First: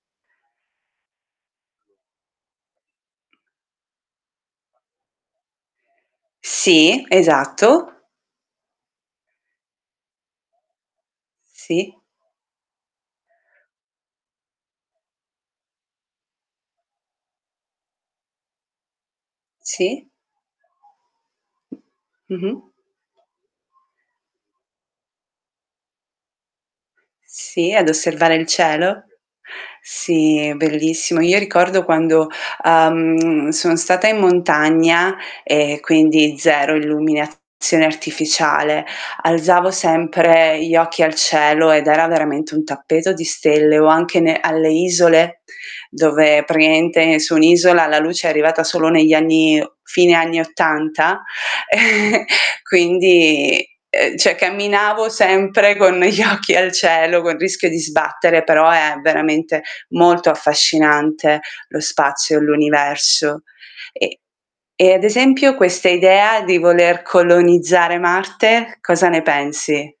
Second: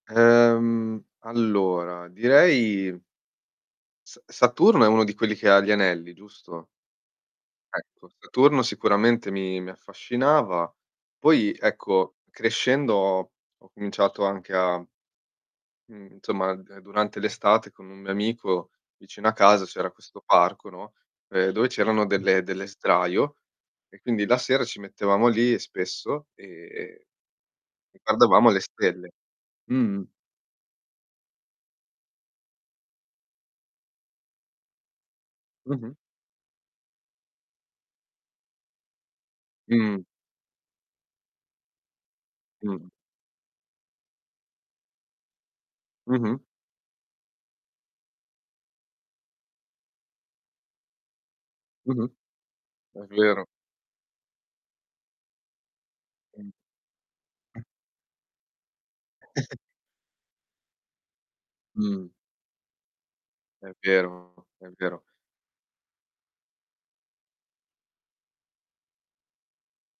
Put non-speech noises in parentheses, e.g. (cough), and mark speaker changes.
Speaker 1: Ehm, allora, direi Sa Saturno è uno di quelli che ha gli anelli, giusto?
Speaker 2: Sì, esatto.
Speaker 1: Ecco, Saturno sicuramente mi mi affascinava. Poi,
Speaker 2: Sì.
Speaker 1: ecco, crescendo ho cominciato anche a Mhmm, insomma, ehm, durante l'estate, con un mio amico, vicino a casa, c'era
Speaker 2: Sì.
Speaker 1: questo parco, no, ehm, dove c'erano delle
Speaker 2: Mh-mh.
Speaker 1: delle sdraio e quindi la sera ci mettevamo lì spesso, e
Speaker 2: Sì, ad
Speaker 1: e
Speaker 2: osservare il
Speaker 1: guardavamo alle
Speaker 2: cielo.
Speaker 1: stelle. Mh-mh.
Speaker 2: Sì, è bellissimo. Io ricordo quando, uhm, sono stata in montagna, e
Speaker 1: Mh-mh.
Speaker 2: quindi 0 illuminazione artificiale, alzavo
Speaker 1: Mh.
Speaker 2: sempre gli occhi al cielo ed era veramente un
Speaker 1: Mh-mh.
Speaker 2: tappeto di stelle o anche ne alle isole,
Speaker 1: Mh-mh.
Speaker 2: dove praticamente su un'isola la luce è arrivata solo negli anni fine anni '80.
Speaker 1: Mh-mh.
Speaker 2: (chuckles)
Speaker 1: È vero.
Speaker 2: Quindi, ehm, cioè camminavo sempre con gli
Speaker 1: Mh.
Speaker 2: occhi al cielo, col
Speaker 1: Mh.
Speaker 2: rischio di sbattere, però è
Speaker 1: (chuckles)
Speaker 2: veramente molto affascinante lo
Speaker 1: Mh.
Speaker 2: spazio e l'universo.
Speaker 1: È
Speaker 2: E
Speaker 1: vero, è
Speaker 2: e
Speaker 1: vero.
Speaker 2: ad esempio questa idea di voler colonizzare Marte, cosa ne pensi?